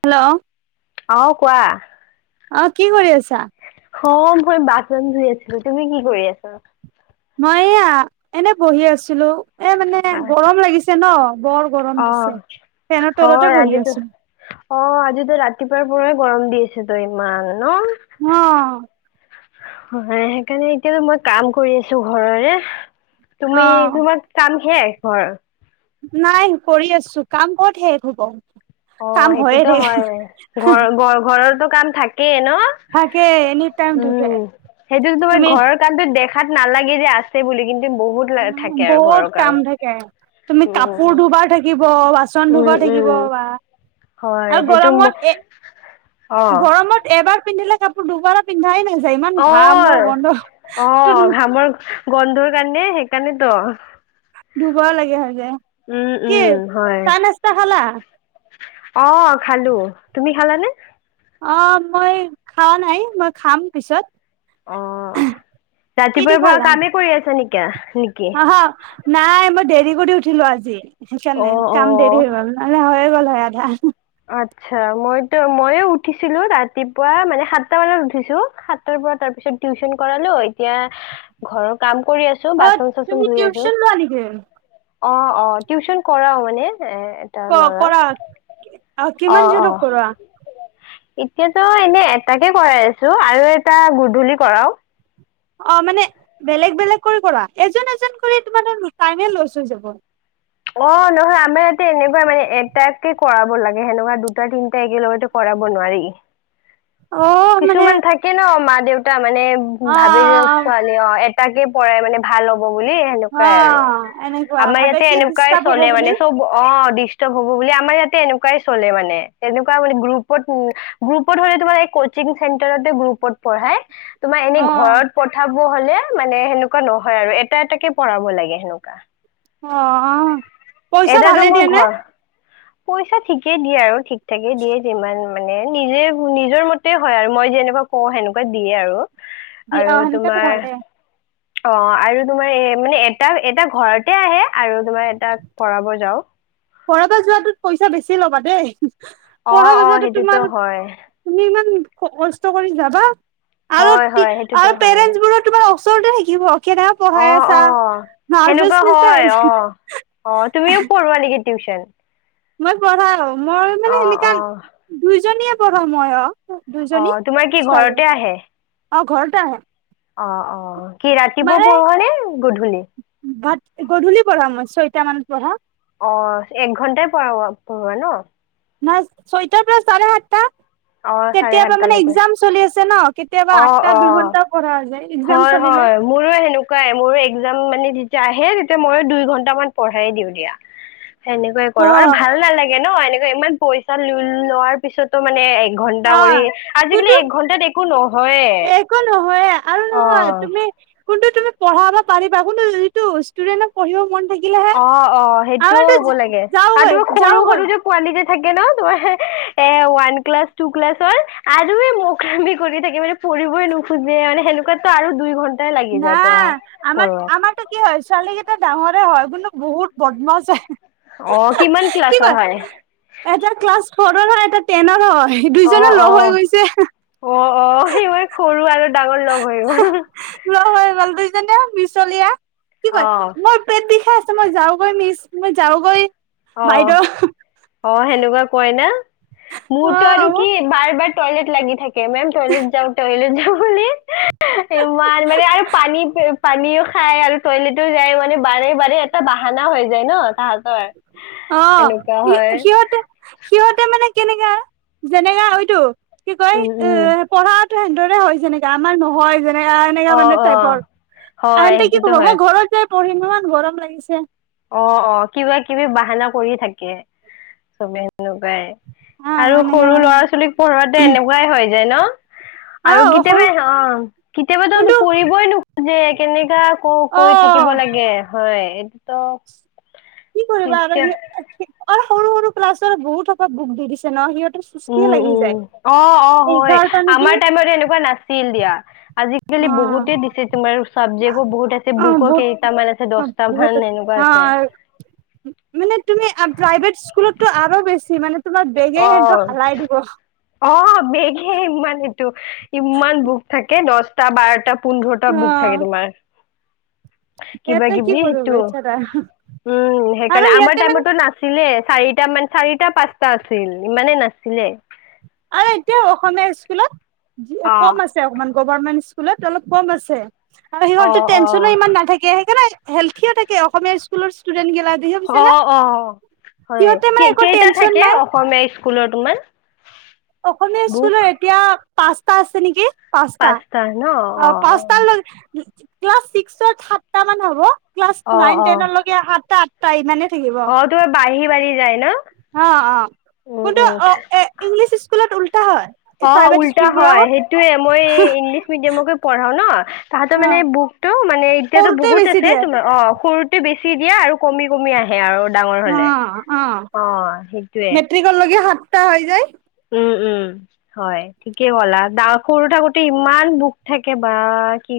Hello. অহ কোৱা? অ কি কৰি আছা অ', মই বাছন ধুই আছিলো, তুমি কি কৰি আছা? মই এইয়া, এনে বহি আছিলো। এ মানে, গৰম লাগিছে নহ। অ', হয়, বহি আজিটো। আছো অ', আজিটো ৰাতিপুৱাই। মোৰে গৰম দি আছে তই ইমান ন অ'। হয়, সেইকাৰণে এতিয়া মই কাম কৰি আছো ঘৰৰে। অ তুমি, তোমাৰ কাম শেষ ঘৰ। নাই, কৰি আছো কাম ক'ত শেষ হব। কাম অ', হয়ে সেইটোতো থাকে হয়, ঘৰ-ঘৰৰটো কাম থাকে। কে ন থাকে এনি টাইম থাকে উম সেইটোতো তোমাৰ তুমি ঘৰৰ কানটো দেখ তাত নালাগে যে আছে বুলি কিন্তু বহুত উ থাকে আৰু বহুত ঘৰৰ কাম থাকে তুমি উম কাপোৰ দুবাৰ থাকিব ব বাচন ধুব উম উম উম থাকিব বা। হয় আৰু সেইটো ম গৰমত এ। অ গৰমত এবাৰ পিন্ধিলে কাপোৰ দুবাৰৰ পিন্ধাই নাই। অহ', অহ' ঘামৰ গোন্ধ। সেইকাৰণে, সেইকাৰণে ত। ধুব লাগে হয় যায়। কি উম, চাহ নাস্তা খালা? অহ' খালো। তুমি খালাানে? অ, মই খোৱা নাই মই খাম পিছত। অহ'। ৰাতিপুৱাৰ পৰা কামেই কৰি আছা নেকিয়া। হা, হা। নাই, মই দেৰি কৰি উঠিলো আজি। সেইকাৰণে, অ', কাম দেৰি হৈ অ'। গ'ল নহ'লে হৈ গ'ল আধা। আচ্ছা, মইতো ময়ো উঠিছিলো ৰাতিপুৱা মানে সাতটা বজাত উঠিছো, সাতটাৰ পৰা তাৰপিছত। সিক টিউচন কৰালোঁ। এতিয়া ঘৰৰ কাম। কৰি আছো, অ' বাচন চচন তুমি ধুই আছো। টিউচন লোৱা নেকি? অ, অ, টিউচন কৰাও মানে। এ এটা ল'ৰাক। ক-কৰা। আ কিমান অ', জনক অ'। কৰা। এতিয়াতো এনে এটাকে কৰাই আছো, আৰু এটা গধূলি কৰাওঁ। অহ' মানে বেলেগ বেলেগ কৰি কৰা। এজন এজন কৰি তোমাৰ তাত টাইমে লৈছৈ যাব। অহ' নহয় আমাৰ ইয়াতে এনেকুৱা মানে, এটাকে কৰাব লাগে সেনেকুৱা দুটা তিনিটা একেলগতে কৰা। কাব নোৱাৰি সি। অহ'। কিছুমান থাকে ন, মা-দেউতা মানে অ' ভাবি অ' ছোৱালী অহ,। তাকে, পঢ়াই মানে ভাল হ'ব। বুলি সনেকুৱাই আৰু। অ' এনেকুৱা আমাৰ ভাবে ইয়াতে কি এনেকুৱাই ডিষ্টাৰ্ব হ'ব চলে মানে বুলি চব অহ,। ইস্তপ হ'ব বুলি। আমাৰ ইয়াত এ এনেকুৱাই চলে মানে। সেনেকুৱা মানে গ্ৰোপত উম,। গ্ৰোপত হলে তোমাৰ এক থিং চেন্টৰতেই, গ্ৰোপত পঢ়াই। তোমাৰ এনেই অ' ঘৰত পথাব হ'লে। মানে, সেনেকুৱা নহয় আৰু এটা এটাকে পঢ়াব লাগে সেনেকুৱা। অহ' পইচা এটাতো ভালে মোৰ দিয়ে নে? ঘৰ পইচা ঠিকেই দিয়ে আৰু। ঠিক থঠাকে দিয়ে, যিমান মানে নিজে, নিজৰ মতে। সেইটোৱেই হয় আৰু, মই যে এনেকুৱা কওঁ সেনেকুৱা দিয়ে আৰু। দি অ আৰু সেনেকাতো ভালে তোমাৰ অ আৰু তোমাৰ মানে এটা এটা ঘৰতে আহে আৰু তোমাৰ এটা পঢ়াব যাওঁ। কৰবাত যোৱাটোত পইচা বেছি ল'বা দেই। [unintelligible] অ ক অ বাতচ্চাটো সেইটোতো তোমাৰ। হয় তুমি ইমান কষ্ট কৰি যাবা। আৰু হয় টি। হয় সেইটোতো আৰু পেৰেন্টছ বোৰো তোমাৰ ওচৰতে শিকিব। অহ', অহ' সেনেকুৱা নাৰ্ভাচনেচ হয়। আহিছে অহ', অহ, তুমিও পঢ়োৱা নেকি। টিউচন। মই পঢ়াও। মই মানে অ সেনেকা অ দুইজনীয়ে, পঢ়া মই অহ,। অ দুইজনী তোমাৰ কি ছোৱালী। ঘৰতে অহ, ঘৰতে আহে। অহ', অহ' কি ৰাতিপুৱা মানে পঢ়োৱা নে গধূলি। কেইটা মানত পঢ়া। অহ' এক ঘণ্টাই প-পঢ়োৱা ন। নাই, ছয়টাৰ পৰা চাৰে সাতটা। অহ' চাৰে কেতিয়াবা মানে সাতটালৈকে। এক্জাম চলি আছে ন কেতিয়াবা অ', আঠটা অ'। দুঘন্টাও পঢ়া যায় এক্জাম হয়, চলিলে হয়। মোৰো সেনেকুৱাই, মোৰো এক্জাম মানে। আহে তেতিয়া মইো দুই ঘন্ট মান পঢ়াই দিওঁ দিয়া। সেনেকে অ কৰো, আৰু ভাল নালাগে। ন এনেকুৱা ইমান পইচা লো লোৱাৰ পিছতো মানে। এক ঘণ্টা কৰি, আজিকালি এক ঘণ্টাত একো নহ। এ, একো নহয়। আৰু নহয় তুমি। কিন্তু, তুমি পঢ়াবা পাৰিবা। কিন্তু যিটো ষ্টুডেণ্টক পঢ়িব মন থাকি অ', অ' সেইটোও হ'ব লাগে। আৰু যাওগৈ তুমি সৰু যাওগৈ সৰু যে পোৱালি যে। থাকে ন তোমাৰ। এ, ওৱান ক্লাছ টু ক্লাছৰ আৰু এ, মোক মেকুৰি থাকে মানে। কৰিবই নোখোঁজে মানে, সেনেকুৱাতো আৰু দুই ঘণ্টা। নাই আমাৰ আমাৰতো কি হয় ছোৱালীকেইটা ডাঙৰ সেইটো হয় কিন্তু বহুত বদমাছ অ কিমান কি ক্লাছৰ হয় কয় এটা ক্লাছ ফ'ৰৰ হয় এটা টেনৰ হয়। অ দুইজনে অ লগ হৈ গৈছে। অ অ' সি মই সৰু আৰু ডাঙৰ লগ হৈ গ'ল। লগ হৈ [unintelligible] মিছলীয়া কি অ কয় মোৰ পেট বিষাই আছে মই যাওগৈ মিছ মই যাওগৈ। অ'- অ' সেনেকুৱা কয় না মোৰতো আৰু অ' কি বাৰ টয়লেট লাগি থাকে মেম তয়লেট যাওঁ টয়লেট যাওঁ বুলি ইমান মানে আৰু পানী পানীও খাই আৰু টয়লেটও যায় মানে বাৰে- বাৰে এটা বাহানা হৈ যায় ন। [unintelligible] অ', সেনেকুৱা সি হয় সিহঁতে- সিহঁতে মানে কেনেকা যেনেকা হয়টো। কি কয় উম এ উম পঢ়াটো সেনেদৰে হয় যেনেকে আমাৰ নহয় যে এ এনেকে অ মানে অ টাইপৰ, হয় ইহঁতি কি ক'ব সেইটোতো হয় মই ঘৰত যাই পঢ়িম হা গৰম লাগিছে। অ'- অ' কিবা কিবি বাহানা কৰি থাকে চবে। এনেকুৱাই হা আৰু এনেকে সৰু মানে ল'ৰা ছোৱালীক পঢ়োৱাতে এনেকুৱাই হৈ যায় ন। আৰু অ' সৰু কেতিয়াবা অ'কেতিয়াবাতো কোনটো পঢ়িবই নুখোযে কেনেকা আকৌ কৰি অ' থাকিব লাগে হয়, এইটোতো কি কৰিবা আৰু তেতিয়া সি সৰু- সৰু ক্লাছৰ বহুতকে বুক দি দিছে ন সিহত উম- উম অ'- অ' হয়, এঘাৰটা নেকি আমাৰ টাইমত এনেকুৱা নাছিল দিয়া। আজিকালি অ বহুতে দিছে তোমাৰো চাবজেক্টও বহুত আছে অ বুকো বহুত কেইটামান আছে দছটা বহুত মান এনেকুৱা। অ আছে। মানে তুমি আ প্ৰাইভেট স্কুলতটো আৰু বেছি মানে তোমাক বেগে অ হিহতক হালাই দিব। অ বেগে ইমান এইটো ইমান বোক থাকে দছটা বাৰটা। পোন্ধৰটা বুক থাকে তোমাৰ। কিবা সিহঁতে কি কিবি কৰিব সেইটো বেচেৰা উম আৰু সেইকাৰণে আমাৰ সিহঁতে মানে টাইমতো নাছিলে। চাৰিটা মান চাৰিটা পাঁচটা আছিল ইমানে নাছিলে। আৰু এতিয়া অসমীয়া স্কুলত অ কম আছে অকমান গভৰমেন্ট ছ স্কুলত অলপ কম আছে আৰু অ সিহঁতৰ টেনচনো ইমান অ নাথাকে সেইকাৰনে হেলথিয়ে থাকে অসমীয়া স্কুলৰ ষ্টো অ'- অ' হয়, সিহঁতে মানে কেই একো কেইটা টেনচন থাকে নাই অসমীয়া স্কুলৰ তোমাৰ। অসমীয়া বুক স্কুলৰ এতিয়া পাঁচটা আছে নেকি। পাঁচটা অ' পাঁচটা লৈ ক্লাছ ছিক্সত সাতটা মান হ'ব ক্লাছ অ নাইন অ টেনলেকে সাতটা আঠটা ইমানে থাকিব অ' তোমাৰ বাঢ়ি-বাঢ়ি অ'- অ', কিন্তু উম অ' এ ইংলিছ স্কুলত উল অ' উল্টা হয় সেইটোয়ে মই ইংলিছ মিডিয়ামকে পঢ়াও ন। তাহাঁতৰ অ মানে বুকটো মানে এতিয়াতো সৰুতে বহুত বেছি আছে দিয়ে তোমাৰ অ' সৰুতে বেছ চি দিয়ে আৰু কমি-কমি আহে আৰু। ডাঙৰ অ, হলে অ, মেট্ৰিক লগকে সাতটা হৈ যায়। উম-উম হয় ঠিকেই ক'লা দা সৰু থাকোতে ইমান বুক থাকে বা কি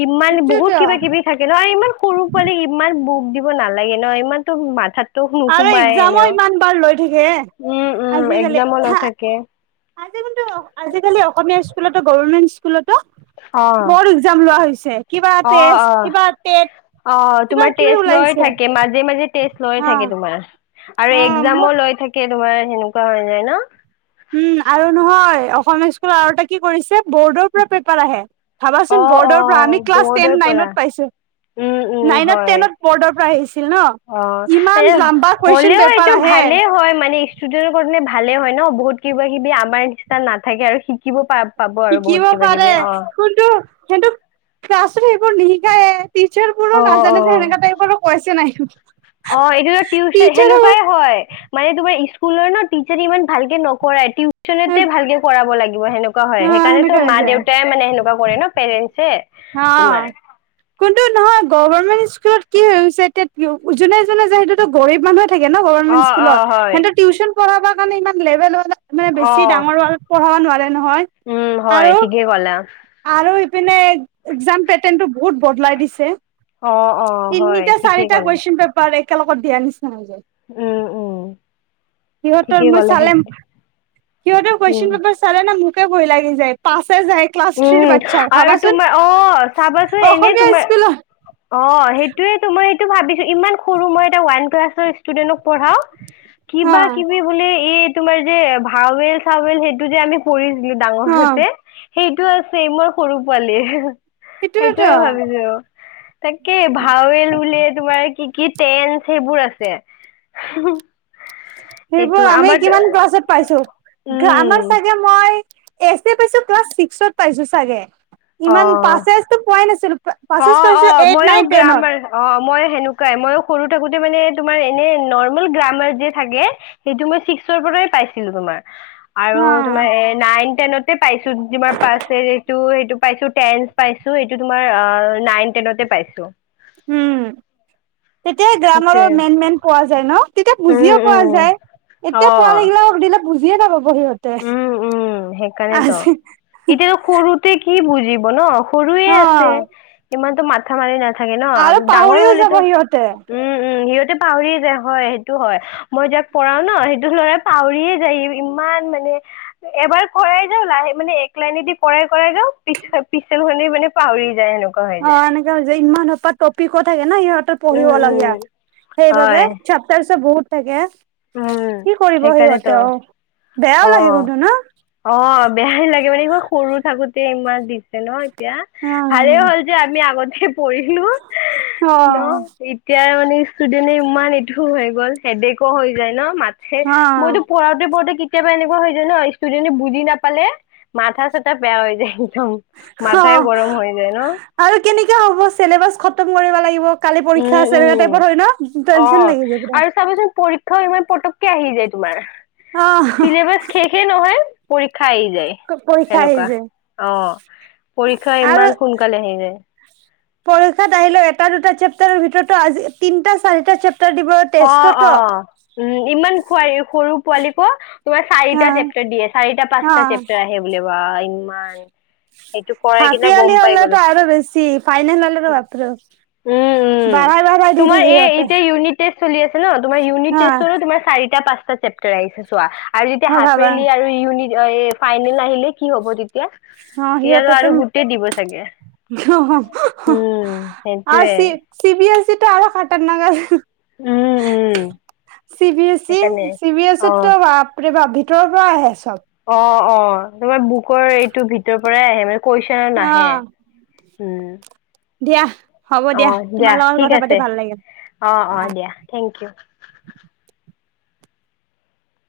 কিমান বহুত সেইটোয়েতো কিবা কিবি থাকে ন আৰু ইমান সৰু পোৱালি ইমান বু দিব নালাগে ন, ইমানতো মাথাতো আৰু নোসোমাই এক্জামো এনেও। ইমান বাৰ লৈ থাকে উম-উম আজিকালি এক্সামো নাথাকে। আজি কিন্তু আজিকালি অসমীয়া স্কুলতো গভৰমেন্ট স্কুলতো অ বৰ এক্জাম লোৱা হৈছ কিবা অ অ টেষ্ট কিবা তেট। অ' তোমাৰ টেষ্ট লৈয়ে থাকে মাজে- মাজে টেষ্ট লৈয়ে অ থাকে তোমাৰ। আৰু অ মোৰ এক্জামো লৈ থাকে তোমাৰ সেনেকুৱা হৈ যায় ন। উম আৰু নহয় অসমীয়া স্কুল আৰু এটা কি কৰিছে ব'ৰ্ডৰ পৰা পেপাৰ আহে। অ ভাবাচোন অ বৰ্ডৰ পৰা আমি ক্লাছ বৰ্ডৰ টেন পৰা নাইনত পাইছো। উম উম নাইনত হয় ট্ৰেইনত বৰ্ডৰ পৰা আহিছিল ন অ' ইমান এই লাম্বা কুৱেশন হ'লেও পেপাৰ এইটো আহে ভালেই হয় মানে ষ্টুডেন্টৰ কাৰণে ভালে হয় ন' বহুত কিবা-কিবি আমাৰ নিচিনা নাথাকে আৰু শিকিব পা পাব আৰু বহুত শিকিব কিবা পাৰে, কিবি অ কিন্ত সিহঁতক ক্লাছত সেইবোৰ নিশিকায়ে। টিচাৰ বোৰো অ অ নাজানে যে সেনেকা টাইপৰো কৈছে নাই। অ', এইটো টিউচন টিচাৰো সেনেকুৱাই হয়, মানে তোমাৰ। স্কুলৰ নহ, টিচাৰ ইমান ভালকে নকৰে টিউ। [unintelligible] অ তে ভালকে কৰাব লাগিব সেনেকুৱা হয় সেনেকা সেইকাৰণেতো হৈ মা-দেউতাই মানে সেনেকুৱা কৰে ন' পেৰেণ্ট হা কোনটো নহয় গভৰমেণ্ট স্কুলত কি হৈছে এতিয়া, উজনে এজনে যায় সেইটোতো গৰীব মানুহ। থাকে ন' অ গভৰ্ণমেণ্ট অ স্কুলত হয় সেন্তে টিউচন পঢ়াবা কাৰণে ইমান লেবেল মানে অ বেছি ডাঙৰ [unintelligible] পঢ়াব নোৱাৰে নহয় উম হয় আৰু ঠিকেই ক'লা -আৰু পিনে একজাম পেটাৰ্ণ টো বহুত বদলাই দিছে অ অ হয় তিনিটা ঠিকেই চাৰিটা ক'লা কুৱেশন পেপাৰে একেলগত দিয়া নিচিনা হৈ যায় উম উম সিহঁতৰ ঠিকেই মই ক'লা সেই চালেম সিহঁতে কুৱেশ্যন উম পেপাৰ চালে নে, মোকে ভয় লাগি যায় পাছ। উম, আৰু তোমাৰ অ, চাবাচোন এনে অসমীয়া তোমাৰ স্কুলত অ', সেইটোৱেতো, মই সেইটো ভাবিছো। ইমান সৰু, মই এটা ওৱান ক্লাছৰ ষ্টুডেন্টক। পঢ়াও অ কিবা-কিবি বোলে এই তোমাৰ যে ভাওেল চাওেল সেইটো যে আমি ককৰিছিলোঁ অ ডাঙৰহতে সেইটো আছেই মোৰ সৰু পোৱালিৰ সেইটোয়ে সেইটোৱেতো ভাবিছো তাকে ভাৱেল বুলিয়ে তোমাৰ কি কিত টেঞ্চ সেইবোৰ আছে [unintelligible] এইটো সেইবোৰ আমি আমাৰ কিমান [unintelligible] পাইছো, গ্ৰামাৰ উম চাগে মই। এচ দে পাইছো ক্লাছ ছিক্সত পাইছো চাগে ইমান অ পাচেচ টো পোৱাই নাছিলো। পাছেজ অ', পাইছো অ', এইট মইওঁ নাইন টেনত গ্ৰামাৰ অ, মই সেনেকুৱাই মইও সৰু থাকোঁতে মানে তোমাৰ এনে নৰ্মেল গ্ৰামাৰ যে থাকে সেইটো মই ছিক্সৰ প ৰাই পাইছিলোঁ তোমাৰ। আৰু অ তোমাৰ, এ নাইন টেনতে পাইছো। তোমাৰ [unintelligible] এইটো, সেইটো। পাইছো, টেন্ট পাইছো। এইটো, তোমাৰ আ নাইন। একেলগতে পাইছো। উম তেতিয়াই, গ্ৰামৰৰ সেইটোৱে। মেইন মেইন পোৱা যায় নহ? তেতিয়া বুজিয় উম পোৱা উম যায় এতিয়া পোৱালি গিলাও সুধিলে বুজিয়ে নাপাব। সিহঁতে উম-উম সেইকাৰণেতো আজি ইতিয়াও সৰুতে কি বুজিব ন' সৰুয়ে অ আছে ইমানতো মাথা মাৰি না থাকে নহ, আৰু ডাঙৰ পাহৰিও যাব হলেতো সিহঁতে উম। উম, সিহঁতে। পাহৰি যায় হয় সেইটো হয় মই যাক পঢ়াও ন সেইটো লৰা পাহৰিয়ে যায় ইমান মা নে এবাৰ কৰাই যাও লাহে মানে এক লাইনেদি কৰাই কৰাই যাও পি পিচেল খি মানে পাহৰি যায় সেনেকুৱা হৈ অ', যায় এনেকে হৈছে, ইমান সোপাত টপিকো থাকে। নাই সিহঁতৰ পঢ়িব উম লগীয়া উম সেইবাবে হয় চাপটাৰছ বহুত থাকে উম কি কৰিব সেইকাৰণেতো সিহঁতে অ'। বেয়াও লাগে অ', কিন্তু ন অ' বেয়াই লাগে মানে, ইমান সৰু থাকোতে ইমান। দিছে ন এতিয়া অ ভালেই হ'ল যে আমি আগত পৰিহি অ নহ-নহ এতিয়াই মানে। ষ্টুডেন্টে ইমান এইটো হৈ গ'ল, হেদেকো হৈ যায় নহ? মাথে, অ মইতো পঢ়াতে পঢ়াতে কেতি কেতিয়াবা এনেকুৱা হৈ যায় ন ষ্টুডেণ্টে বুজি নাপালে মাথা চাটা বেয়া হৈ যায় একদম অ মাথাই গৰম হৈ যায় ন আৰু কেনেকে হ'ব চেলেবাছ খ তম কৰিব লাগিব কালি উম পৰীক্ষা আছে এনেকা উম টাইত হয় ন টেনচন লাগি যায় পোৰা থ, ইমান পটককে আহি যায় তোমাৰ অ চিলেবাচ শেষে নহয়। খাই যায় পৰীক্ষা আহি সেনেকুৱা যায় অ', পৰীক্ষা আৰু ইমান সোনকালে আহি যায়। পৰীক্ষাত আহিলে এটা দুটা চেপটাৰৰ ভিতৰৰ টো তিনিটা-চাৰি চেপ অ, অ, উম, ইমান খোৱাৰী সৰু পোৱালীকো তোমাৰ অ চাৰিটা চেপ্তাৰ দিয়ে চাৰিটা অ পাঁচটা চেপ্টাৰ আহ বোলে বা ইমান। সেইটো কৰাই হাফ কিনে গম ইয়াৰ্লি পাই গলো হলেতো আৰু বেছি ফাইনেল হলেতো বাপৰে উম বাপ। উম বাৰাই বাৰাই দি তোমাৰ থাকে এই সিহঁতে। এতিয়া ইউনিট টেষ্ট চলি আছে ন, তোমাৰ অ উনিতেষ্টৰো চাৰিটা - পাঁচটা চেপ্টাৰ আহিছে চোৱা। আৰু যেতিয়া অ হাফ ভাবা ইয়াৰলি আৰু ইউনিট ফাইনেল আহিলে কি হ'ব তেত তিয়া আৰু গোটেই দিব চাগে। অ', উম আও সেইটোয়ে চি, চি বি এছ ইত আৰু খাটাৰনাক আ উম উম চি বি এছ ই, সেইকাৰণে চি বি এছ অ ইটো বাপৰে ভিত তৰৰ পৰা আহে চব অ, অ, তোমাৰ বুকৰ এইটো ভিতৰৰ পৰাই আহে মানে কোৱেচনৰ অ নাহে উম, দিয়া হ'ব অ দিয়া, তোমাৰ লগত ঠিক কথা পাতি আছে ভাল অ অ দিয়া লাগিল। Thank U